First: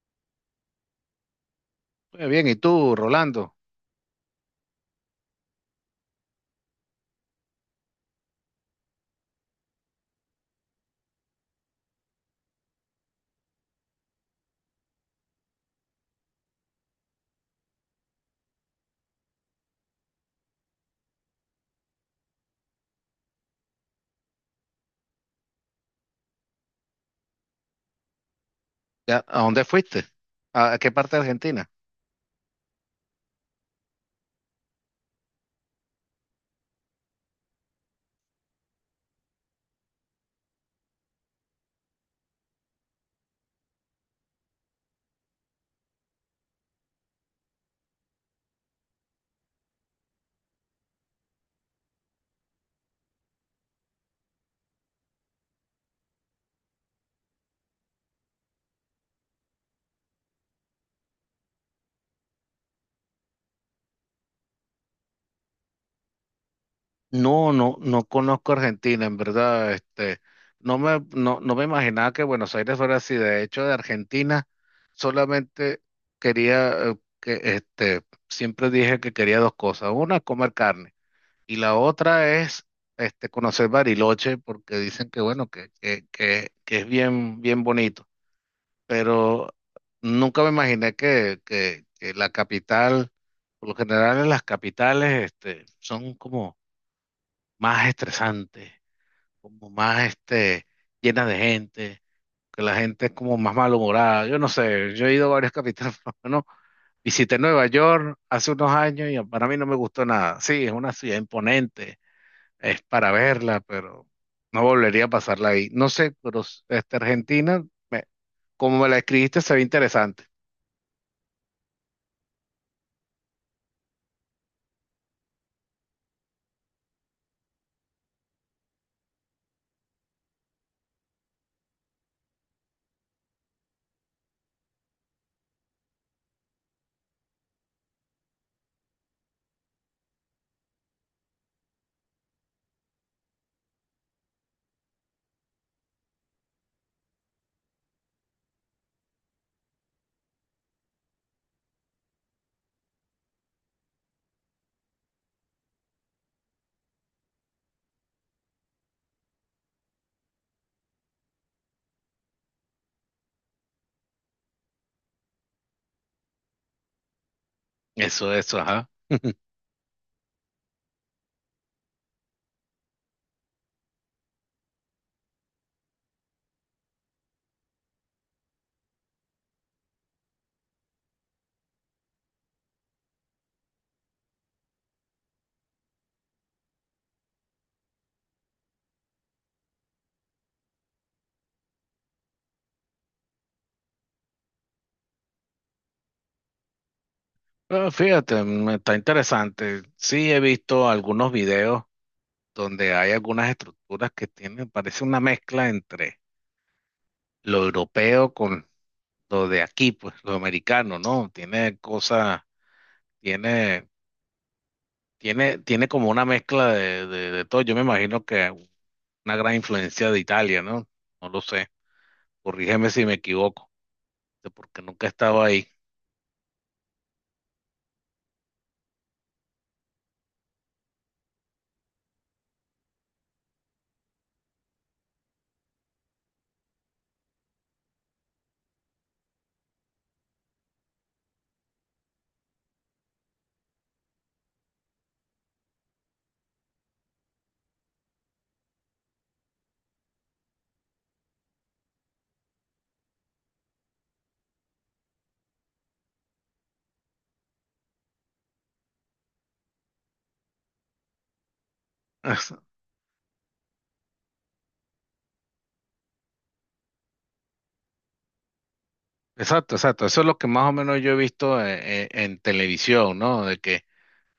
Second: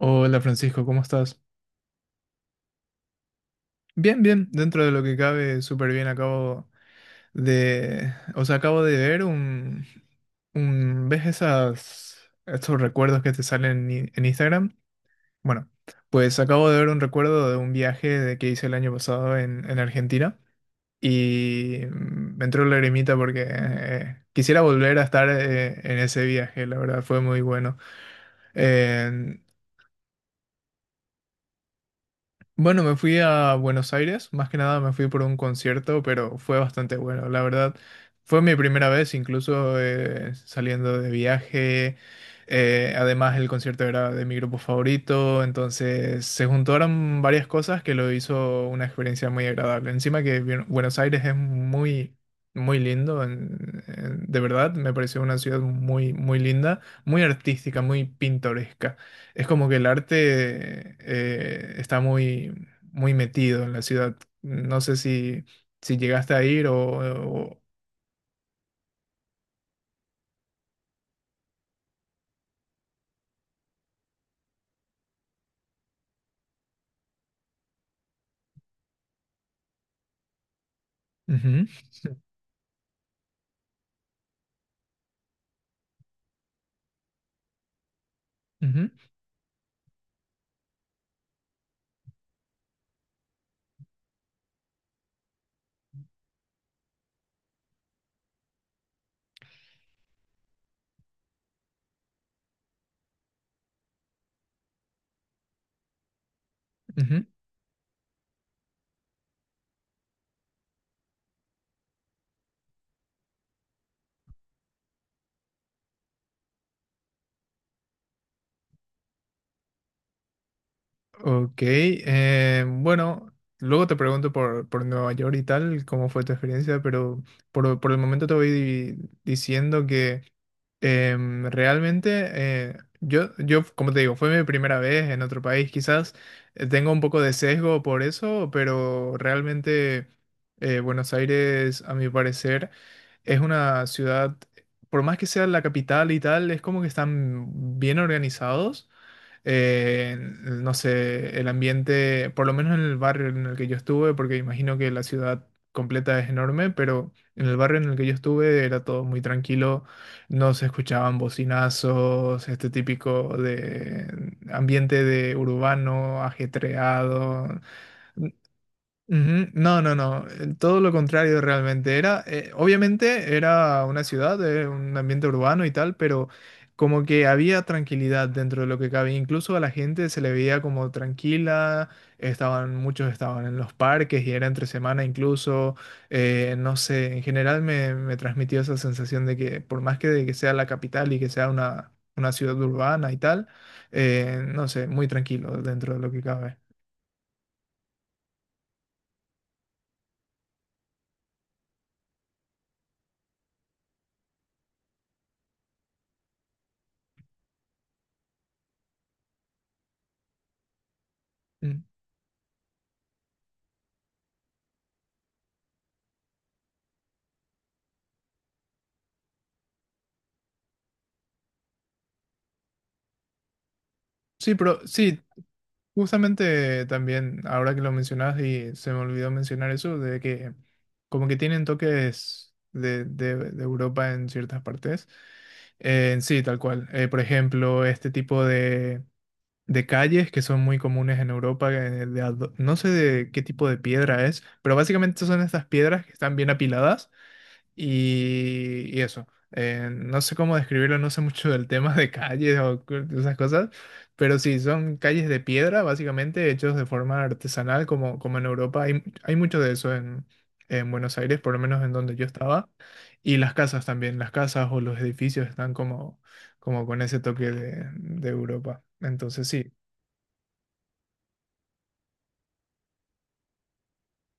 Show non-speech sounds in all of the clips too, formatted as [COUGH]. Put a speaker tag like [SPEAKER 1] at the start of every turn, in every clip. [SPEAKER 1] Hola Francisco, ¿cómo estás?
[SPEAKER 2] Muy bien, ¿y tú, Rolando?
[SPEAKER 1] Bien, bien, dentro de lo que cabe, súper bien. Acabo de, o sea, acabo de ver ¿ves esas, estos recuerdos que te salen en Instagram? Bueno, pues acabo de ver un recuerdo de un viaje de que hice el año pasado en Argentina y me entró la lagrimita porque quisiera volver a estar en ese viaje, la verdad, fue muy bueno.
[SPEAKER 2] ¿A dónde fuiste? ¿A qué parte de Argentina?
[SPEAKER 1] Bueno, me fui a Buenos Aires, más que nada me fui por un concierto, pero fue bastante bueno, la verdad. Fue mi primera vez incluso saliendo de viaje. Además, el concierto era de mi grupo favorito, entonces se juntaron varias cosas que lo hizo una experiencia muy agradable. Encima que Buenos Aires es muy, muy lindo, de verdad, me pareció una ciudad muy, muy linda, muy artística, muy pintoresca. Es como que el arte está muy, muy metido en la ciudad. No sé si llegaste a ir
[SPEAKER 2] No,
[SPEAKER 1] o-
[SPEAKER 2] no, no conozco Argentina, en verdad. Este, no me imaginaba que Buenos Aires fuera así. De hecho, de Argentina solamente quería, este, siempre dije que quería dos cosas. Una, comer carne. Y
[SPEAKER 1] Ujú,
[SPEAKER 2] la otra es, este, conocer Bariloche, porque dicen que, bueno, que es bien, bien bonito.
[SPEAKER 1] ujú,
[SPEAKER 2] Pero nunca me imaginé que, que la capital, por lo general en las capitales, este, son como más estresantes, como más este, llenas de gente, que la gente es como más malhumorada. Yo no sé, yo he ido a varias capitales, [LAUGHS] por lo menos
[SPEAKER 1] ujú.
[SPEAKER 2] visité Nueva York hace unos años y para mí no me gustó nada. Sí, es una ciudad imponente, es para verla, pero no volvería a pasarla ahí. No sé, pero este, Argentina, me- como me la escribiste, se ve interesante.
[SPEAKER 1] Ok, bueno, luego te pregunto por Nueva York y tal, cómo fue tu experiencia, pero por el momento te voy diciendo que realmente como te digo, fue mi primera vez en otro país, quizás tengo un poco de sesgo por eso, pero realmente Buenos Aires, a mi parecer, es una ciudad, por más que sea la capital y tal, es como que están bien organizados, eh, no sé, el ambiente, por lo menos en el barrio en el que yo estuve, porque imagino que la ciudad completa es enorme, pero en el barrio en el que yo estuve era todo muy tranquilo, no se escuchaban bocinazos, este típico de ambiente de urbano, ajetreado.
[SPEAKER 2] Eso, ajá. [LAUGHS]
[SPEAKER 1] Ujú. No, no, no, todo lo contrario realmente. Era, obviamente era una ciudad, un ambiente urbano y tal, pero como que había tranquilidad dentro de lo que cabía. Incluso a la gente se le veía como tranquila, estaban, muchos estaban en los parques y era entre semana incluso. No sé, en general me transmitió esa sensación de que por más que, de que sea la capital y que sea una ciudad urbana y tal, no sé, muy tranquilo dentro de lo que cabe.
[SPEAKER 2] Ah, fíjate, está interesante. Sí, he visto algunos videos donde hay algunas estructuras que tienen, parece una mezcla entre lo europeo con lo de aquí, pues lo americano, ¿no? Tiene
[SPEAKER 1] Mm.
[SPEAKER 2] cosas, tiene, tiene como una mezcla de todo. Yo me imagino que una gran influencia de Italia, ¿no? No lo sé. Corrígeme si me equivoco,
[SPEAKER 1] Sí,
[SPEAKER 2] porque
[SPEAKER 1] pero
[SPEAKER 2] nunca he
[SPEAKER 1] sí,
[SPEAKER 2] estado ahí.
[SPEAKER 1] justamente también, ahora que lo mencionas y se me olvidó mencionar eso, de que como que tienen toques de Europa en ciertas partes. Sí, tal cual. Por ejemplo, este tipo de calles que son muy comunes en Europa, no sé de qué tipo de piedra es, pero básicamente son estas piedras que están bien apiladas y eso, no sé cómo describirlo, no sé mucho del tema de calles o de esas cosas, pero sí, son calles de piedra, básicamente, hechos de forma artesanal, como, como en Europa. Hay mucho de eso en Buenos Aires, por lo menos en donde yo
[SPEAKER 2] [LAUGHS]
[SPEAKER 1] estaba. Y las casas también, las casas o los edificios están como, como con ese toque de Europa. Entonces sí,
[SPEAKER 2] Exacto, exacto. Eso es lo que más o menos yo he visto en televisión, ¿no? De que,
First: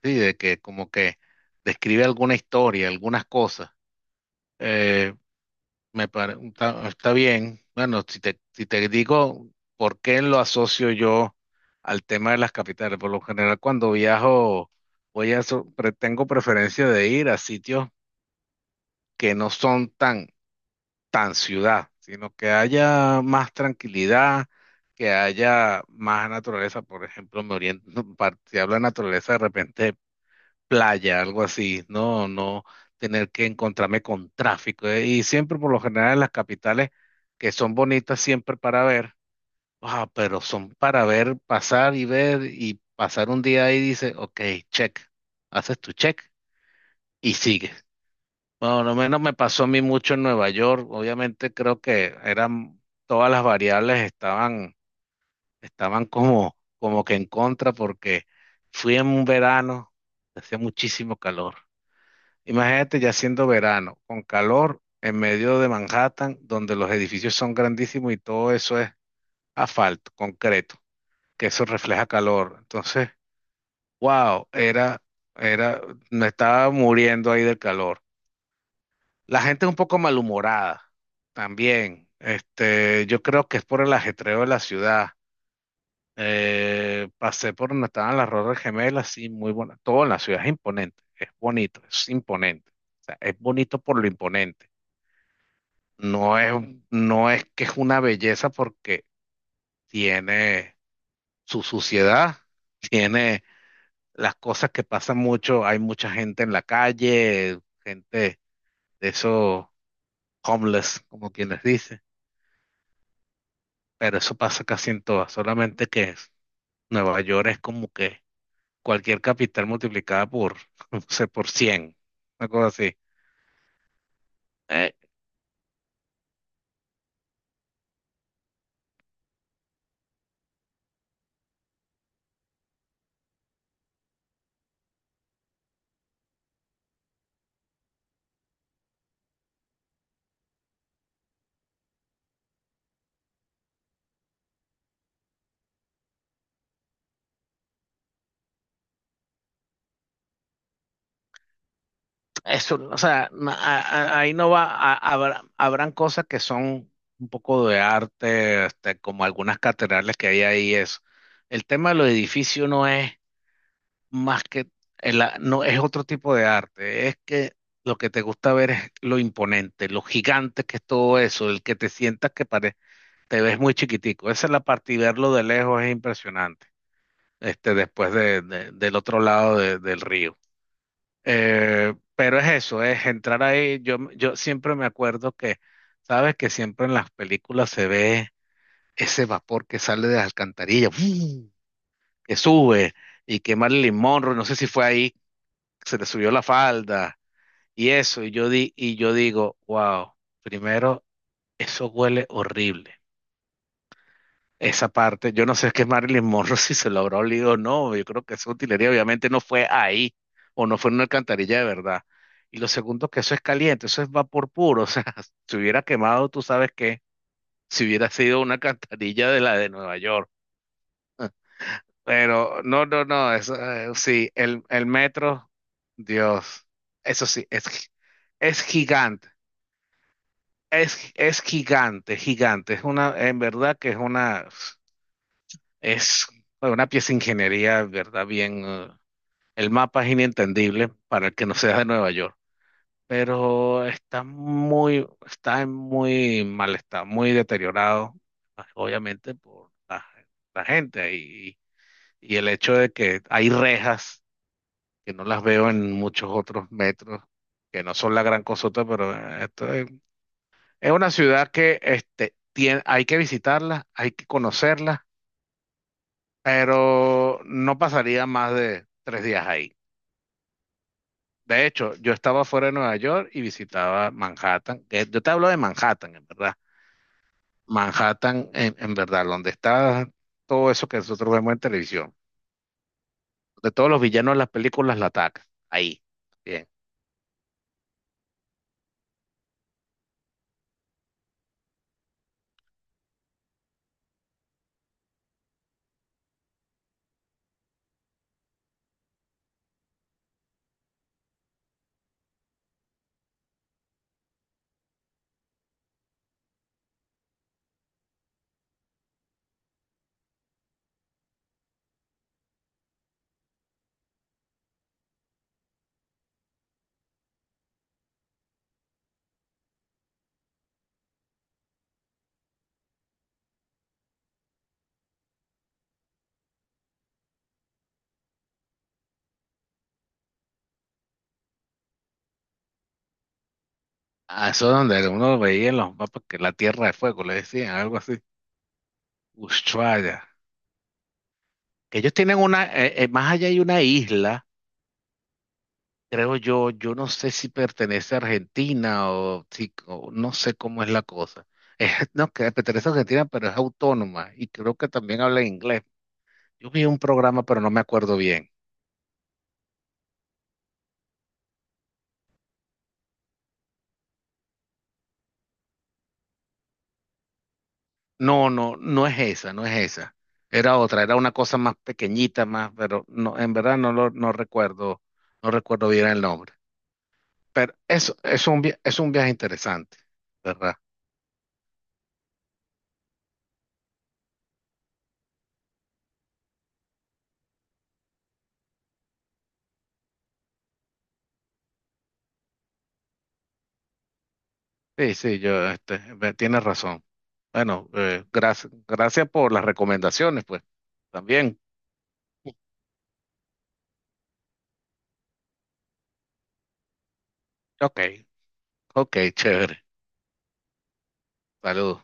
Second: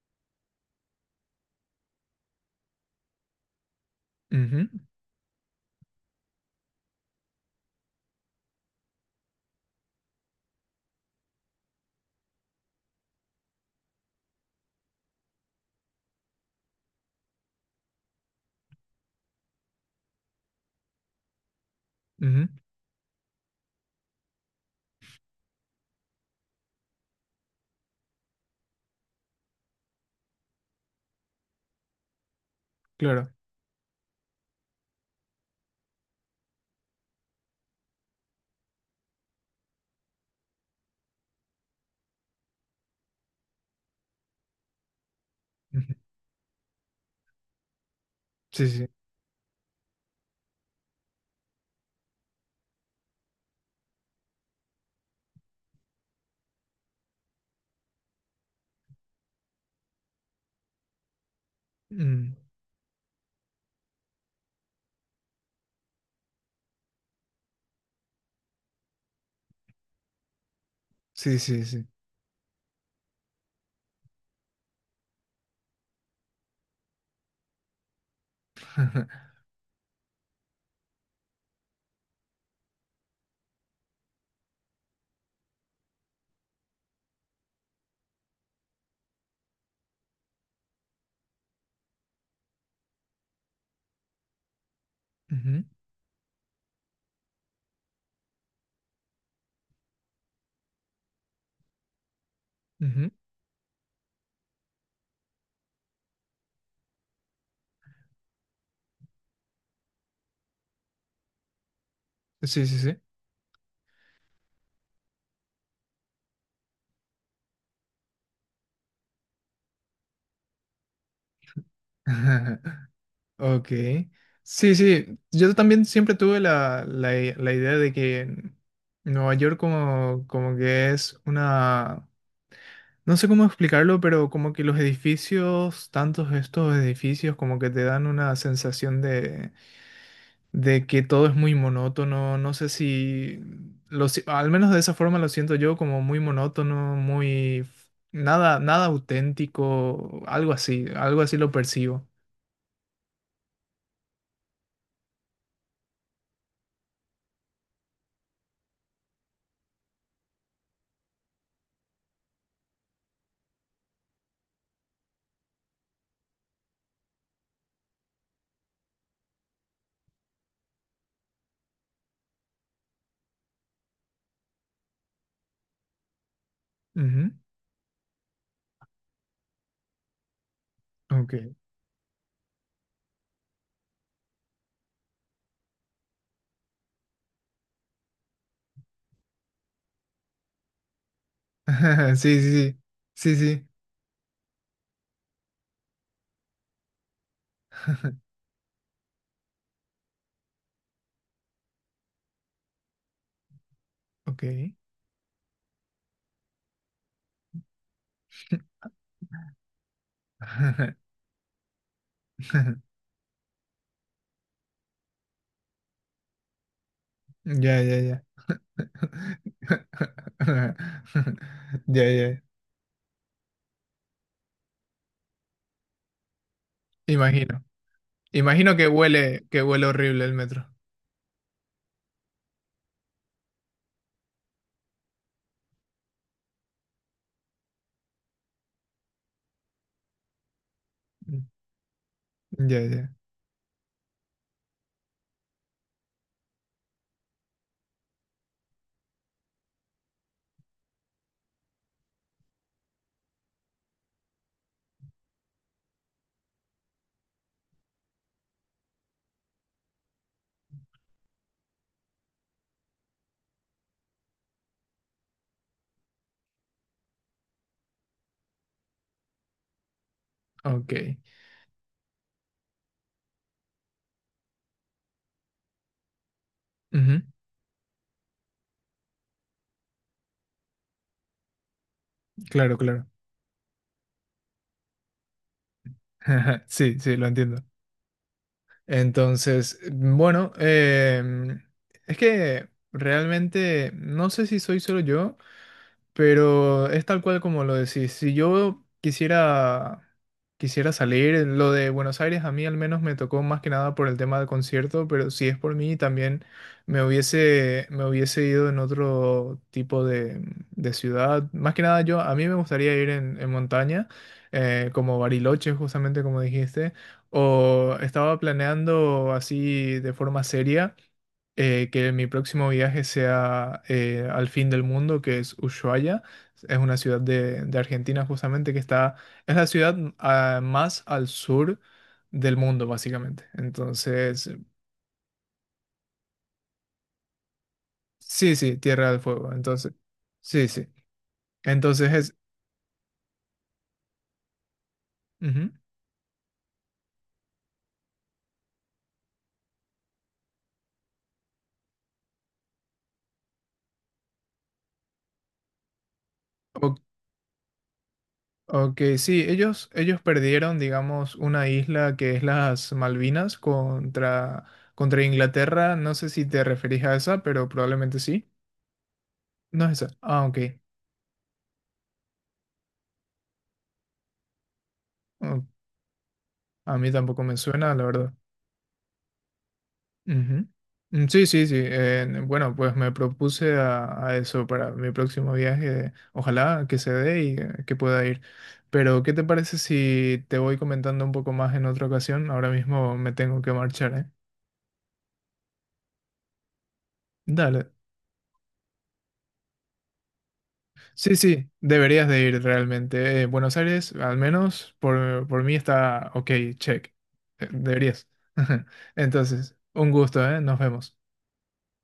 [SPEAKER 2] sí, de que como que describe alguna historia, algunas cosas.
[SPEAKER 1] ujú,
[SPEAKER 2] Eh, está bien. Bueno, si te digo por qué lo asocio yo al tema de las capitales, por lo general cuando viajo, voy a, so- pre- tengo preferencia de ir a sitios que no son tan ciudad, sino
[SPEAKER 1] ujú,
[SPEAKER 2] que haya más tranquilidad, que haya más naturaleza. Por ejemplo, me oriento, [LAUGHS] si hablo de naturaleza, de repente playa, algo así, no tener
[SPEAKER 1] claro.
[SPEAKER 2] que encontrarme con tráfico. Y siempre, por lo general, en las capitales, que son bonitas siempre para ver, ah, pero son para ver, pasar y ver y pasar un día ahí, dice, ok, check, haces tu
[SPEAKER 1] Ujú.
[SPEAKER 2] check y sigues.
[SPEAKER 1] Sí, sí,
[SPEAKER 2] Bueno,
[SPEAKER 1] sí.
[SPEAKER 2] lo menos me pasó a mí mucho en Nueva York. Obviamente creo que eran todas las variables estaban como que en contra porque fui en un verano, hacía muchísimo calor.
[SPEAKER 1] Mm,
[SPEAKER 2] Imagínate ya siendo verano, con calor en medio de Manhattan, donde los edificios son grandísimos y todo eso es asfalto, concreto,
[SPEAKER 1] sí,
[SPEAKER 2] que eso
[SPEAKER 1] sí, sí.
[SPEAKER 2] refleja calor. Entonces, wow, era, me estaba muriendo ahí del calor.
[SPEAKER 1] [LAUGHS]
[SPEAKER 2] La gente es un poco malhumorada también. Este, yo creo que es por el ajetreo de la ciudad. Pasé por donde estaban las Torres Gemelas, sí, muy buena. Todo en la ciudad es imponente, es bonito, es imponente. O sea, es bonito por lo imponente.
[SPEAKER 1] Ujú,
[SPEAKER 2] No es, no es que es una belleza porque tiene su suciedad, [LAUGHS]
[SPEAKER 1] ujú.
[SPEAKER 2] tiene las cosas que pasan mucho. Hay mucha gente en la calle, gente de esos homeless, como quienes dicen,
[SPEAKER 1] Sí, sí, sí.
[SPEAKER 2] pero eso pasa casi en todas, solamente que Nueva York es como que cualquier capital multiplicada por, [LAUGHS] no sé, por 100, una cosa
[SPEAKER 1] [LAUGHS]
[SPEAKER 2] así.
[SPEAKER 1] Ok. Sí,
[SPEAKER 2] Eh,
[SPEAKER 1] sí. Yo también siempre tuve la idea de que Nueva York como, como que es una... No sé cómo explicarlo, pero como que los edificios, tantos estos edificios, como que te dan una sensación de que todo es muy monótono. No sé si... Al menos de esa forma lo siento yo, como muy monótono, nada, nada auténtico, algo así lo percibo.
[SPEAKER 2] eso, o sea, ahí no va, habrán cosas que son un poco de arte, este, como algunas catedrales que hay ahí, eso. El tema de los edificios no es más que, no es otro tipo de arte, es que lo que te gusta ver es lo imponente, lo gigante que es todo eso, el que te sientas que parece te ves muy chiquitico. Esa es la parte, y verlo de lejos es impresionante,
[SPEAKER 1] Ujú,
[SPEAKER 2] este, después del otro lado del río.
[SPEAKER 1] ok.
[SPEAKER 2] Pero es eso, es entrar ahí. Yo siempre me acuerdo que, sabes que siempre en las películas se ve ese vapor que sale de las alcantarillas, ¡fuu!,
[SPEAKER 1] [LAUGHS]
[SPEAKER 2] que
[SPEAKER 1] Sí, sí, sí,
[SPEAKER 2] sube,
[SPEAKER 1] sí,
[SPEAKER 2] y que
[SPEAKER 1] sí.
[SPEAKER 2] Marilyn Monroe, no sé si fue ahí, se le subió la falda y eso. Y
[SPEAKER 1] [LAUGHS]
[SPEAKER 2] yo, di, y yo digo, wow, primero, eso huele horrible.
[SPEAKER 1] Ok.
[SPEAKER 2] Esa parte, yo no sé qué Marilyn Monroe, [LAUGHS] si se lo habrá olido o no, yo creo que esa utilería obviamente no fue ahí, o no fue en una
[SPEAKER 1] [LAUGHS]
[SPEAKER 2] alcantarilla de verdad. Y lo segundo, que eso es caliente, eso es vapor puro, o sea, [LAUGHS] si hubiera quemado, tú sabes que
[SPEAKER 1] Ya,
[SPEAKER 2] si
[SPEAKER 1] ya,
[SPEAKER 2] hubiera
[SPEAKER 1] ya.
[SPEAKER 2] sido una alcantarilla de la de Nueva York.
[SPEAKER 1] [LAUGHS] Ya, ya.
[SPEAKER 2] Pero no, no, no, eso, sí, el metro, Dios, eso sí,
[SPEAKER 1] Imagino.
[SPEAKER 2] es
[SPEAKER 1] Imagino
[SPEAKER 2] gigante,
[SPEAKER 1] que huele horrible el metro.
[SPEAKER 2] es gigante, gigante, es una, en verdad que es una... Es una pieza de ingeniería, ¿verdad? Bien, el mapa es inentendible para el que no sea de Nueva York,
[SPEAKER 1] Ya, ya.
[SPEAKER 2] pero está en muy mal estado, muy deteriorado, ah, obviamente por la gente y el hecho de que hay rejas que no las veo en muchos otros metros, que no son la gran cosota, pero esto es, una ciudad que este, tiene, hay que visitarla, hay que conocerla, pero no pasaría más de tres días ahí.
[SPEAKER 1] Ok.
[SPEAKER 2] De hecho, yo estaba fuera de Nueva York y visitaba Manhattan. Que Yo te hablo de Manhattan, en verdad.
[SPEAKER 1] Ujú.
[SPEAKER 2] Manhattan, en verdad, donde está todo eso que nosotros vemos en televisión.
[SPEAKER 1] Claro, claro.
[SPEAKER 2] De todos los villanos de las películas la atacan. Ahí.
[SPEAKER 1] [LAUGHS]
[SPEAKER 2] Bien.
[SPEAKER 1] Sí, sí, lo entiendo. Entonces, bueno, es que realmente no sé si soy solo yo. Pero es tal cual como lo decís. Si yo quisiera, quisiera salir, lo de Buenos Aires a mí al menos me tocó más que nada por el tema del concierto, pero si es por mí también me hubiese ido en otro tipo de ciudad. Más que nada yo, a mí me gustaría ir en montaña, como Bariloche justamente como dijiste, o estaba planeando así de forma seria que mi próximo viaje sea al fin del mundo, que es Ushuaia. Es una ciudad de Argentina justamente que está, es la ciudad más al sur del mundo, básicamente.
[SPEAKER 2] Ah,
[SPEAKER 1] Entonces,
[SPEAKER 2] eso es donde uno veía en los mapas que la Tierra de Fuego, le decían, algo así.
[SPEAKER 1] sí, sí, Tierra del Fuego. Entonces,
[SPEAKER 2] Ushuaia.
[SPEAKER 1] sí, sí.
[SPEAKER 2] Que
[SPEAKER 1] Entonces
[SPEAKER 2] ellos
[SPEAKER 1] es...
[SPEAKER 2] tienen una, más allá hay una isla.
[SPEAKER 1] ujú.
[SPEAKER 2] Creo yo, yo no sé si pertenece a Argentina, o no sé cómo es la cosa. [LAUGHS] No, que pertenece a Argentina, pero es autónoma y creo que también habla inglés. Yo vi
[SPEAKER 1] O-
[SPEAKER 2] un programa, pero no me acuerdo bien.
[SPEAKER 1] ok, sí, ellos perdieron, digamos, una isla que es las Malvinas contra, contra Inglaterra. No sé si te referís a esa, pero probablemente sí.
[SPEAKER 2] No, no, no es esa, no es
[SPEAKER 1] No es esa.
[SPEAKER 2] esa.
[SPEAKER 1] Ah, ok.
[SPEAKER 2] Era otra, era una cosa más pequeñita, más, pero no, en verdad no recuerdo, no
[SPEAKER 1] Ok.
[SPEAKER 2] recuerdo bien el nombre.
[SPEAKER 1] A mí tampoco me
[SPEAKER 2] Pero
[SPEAKER 1] suena, la
[SPEAKER 2] eso
[SPEAKER 1] verdad.
[SPEAKER 2] es un viaje interesante,
[SPEAKER 1] Ujú.
[SPEAKER 2] ¿verdad?
[SPEAKER 1] Mm, sí, sí, sí. Bueno, pues me propuse a eso para mi próximo viaje. Ojalá que se dé y que pueda ir. Pero, ¿qué te parece si te voy comentando un poco más en otra ocasión? Ahora mismo me tengo que marchar, ¿eh?
[SPEAKER 2] Sí, sí, este, tienes razón. Bueno,
[SPEAKER 1] Dale.
[SPEAKER 2] gracias, gracias por las recomendaciones, pues.
[SPEAKER 1] Sí,
[SPEAKER 2] También.
[SPEAKER 1] sí, deberías de ir realmente. Buenos Aires, al menos por mí está ok, check.
[SPEAKER 2] Ok,
[SPEAKER 1] Deberías. [LAUGHS]
[SPEAKER 2] ok,
[SPEAKER 1] Entonces,
[SPEAKER 2] chévere.
[SPEAKER 1] un gusto, ¿eh? Nos vemos.
[SPEAKER 2] Saludos.